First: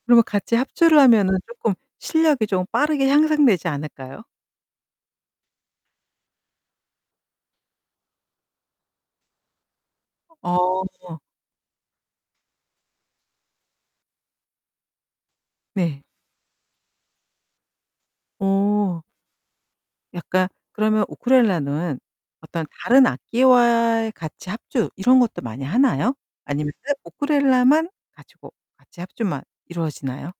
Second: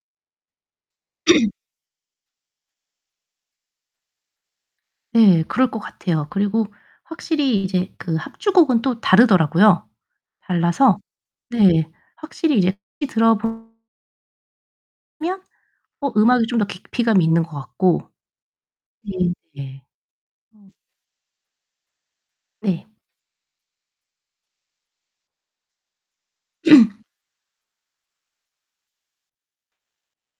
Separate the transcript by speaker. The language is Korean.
Speaker 1: 그러면 같이 합주를 하면은 쪼끔 실력이 좀 빠르게 향상되지 않을까요?
Speaker 2: 네 그럴 것 같아요. 그리고 확실히 이제 그 합주곡은 또 다르더라고요.
Speaker 1: 어.
Speaker 2: 달라서 네 확실히 이제 [unintelligible] 들어보 면
Speaker 1: 네.
Speaker 2: 어 음악이 좀 더 깊이감이 있는 것 같고.
Speaker 1: 어.
Speaker 2: 네 네.
Speaker 1: 약간
Speaker 2: 어.
Speaker 1: 그러면 우크렐레는 어떤
Speaker 2: 네.
Speaker 1: 다른 악기와 같이 합주 이런 것도 많이 하나요? 아니면 쎄 우크렐레만 가지고 같이 합주만 이루어지나요?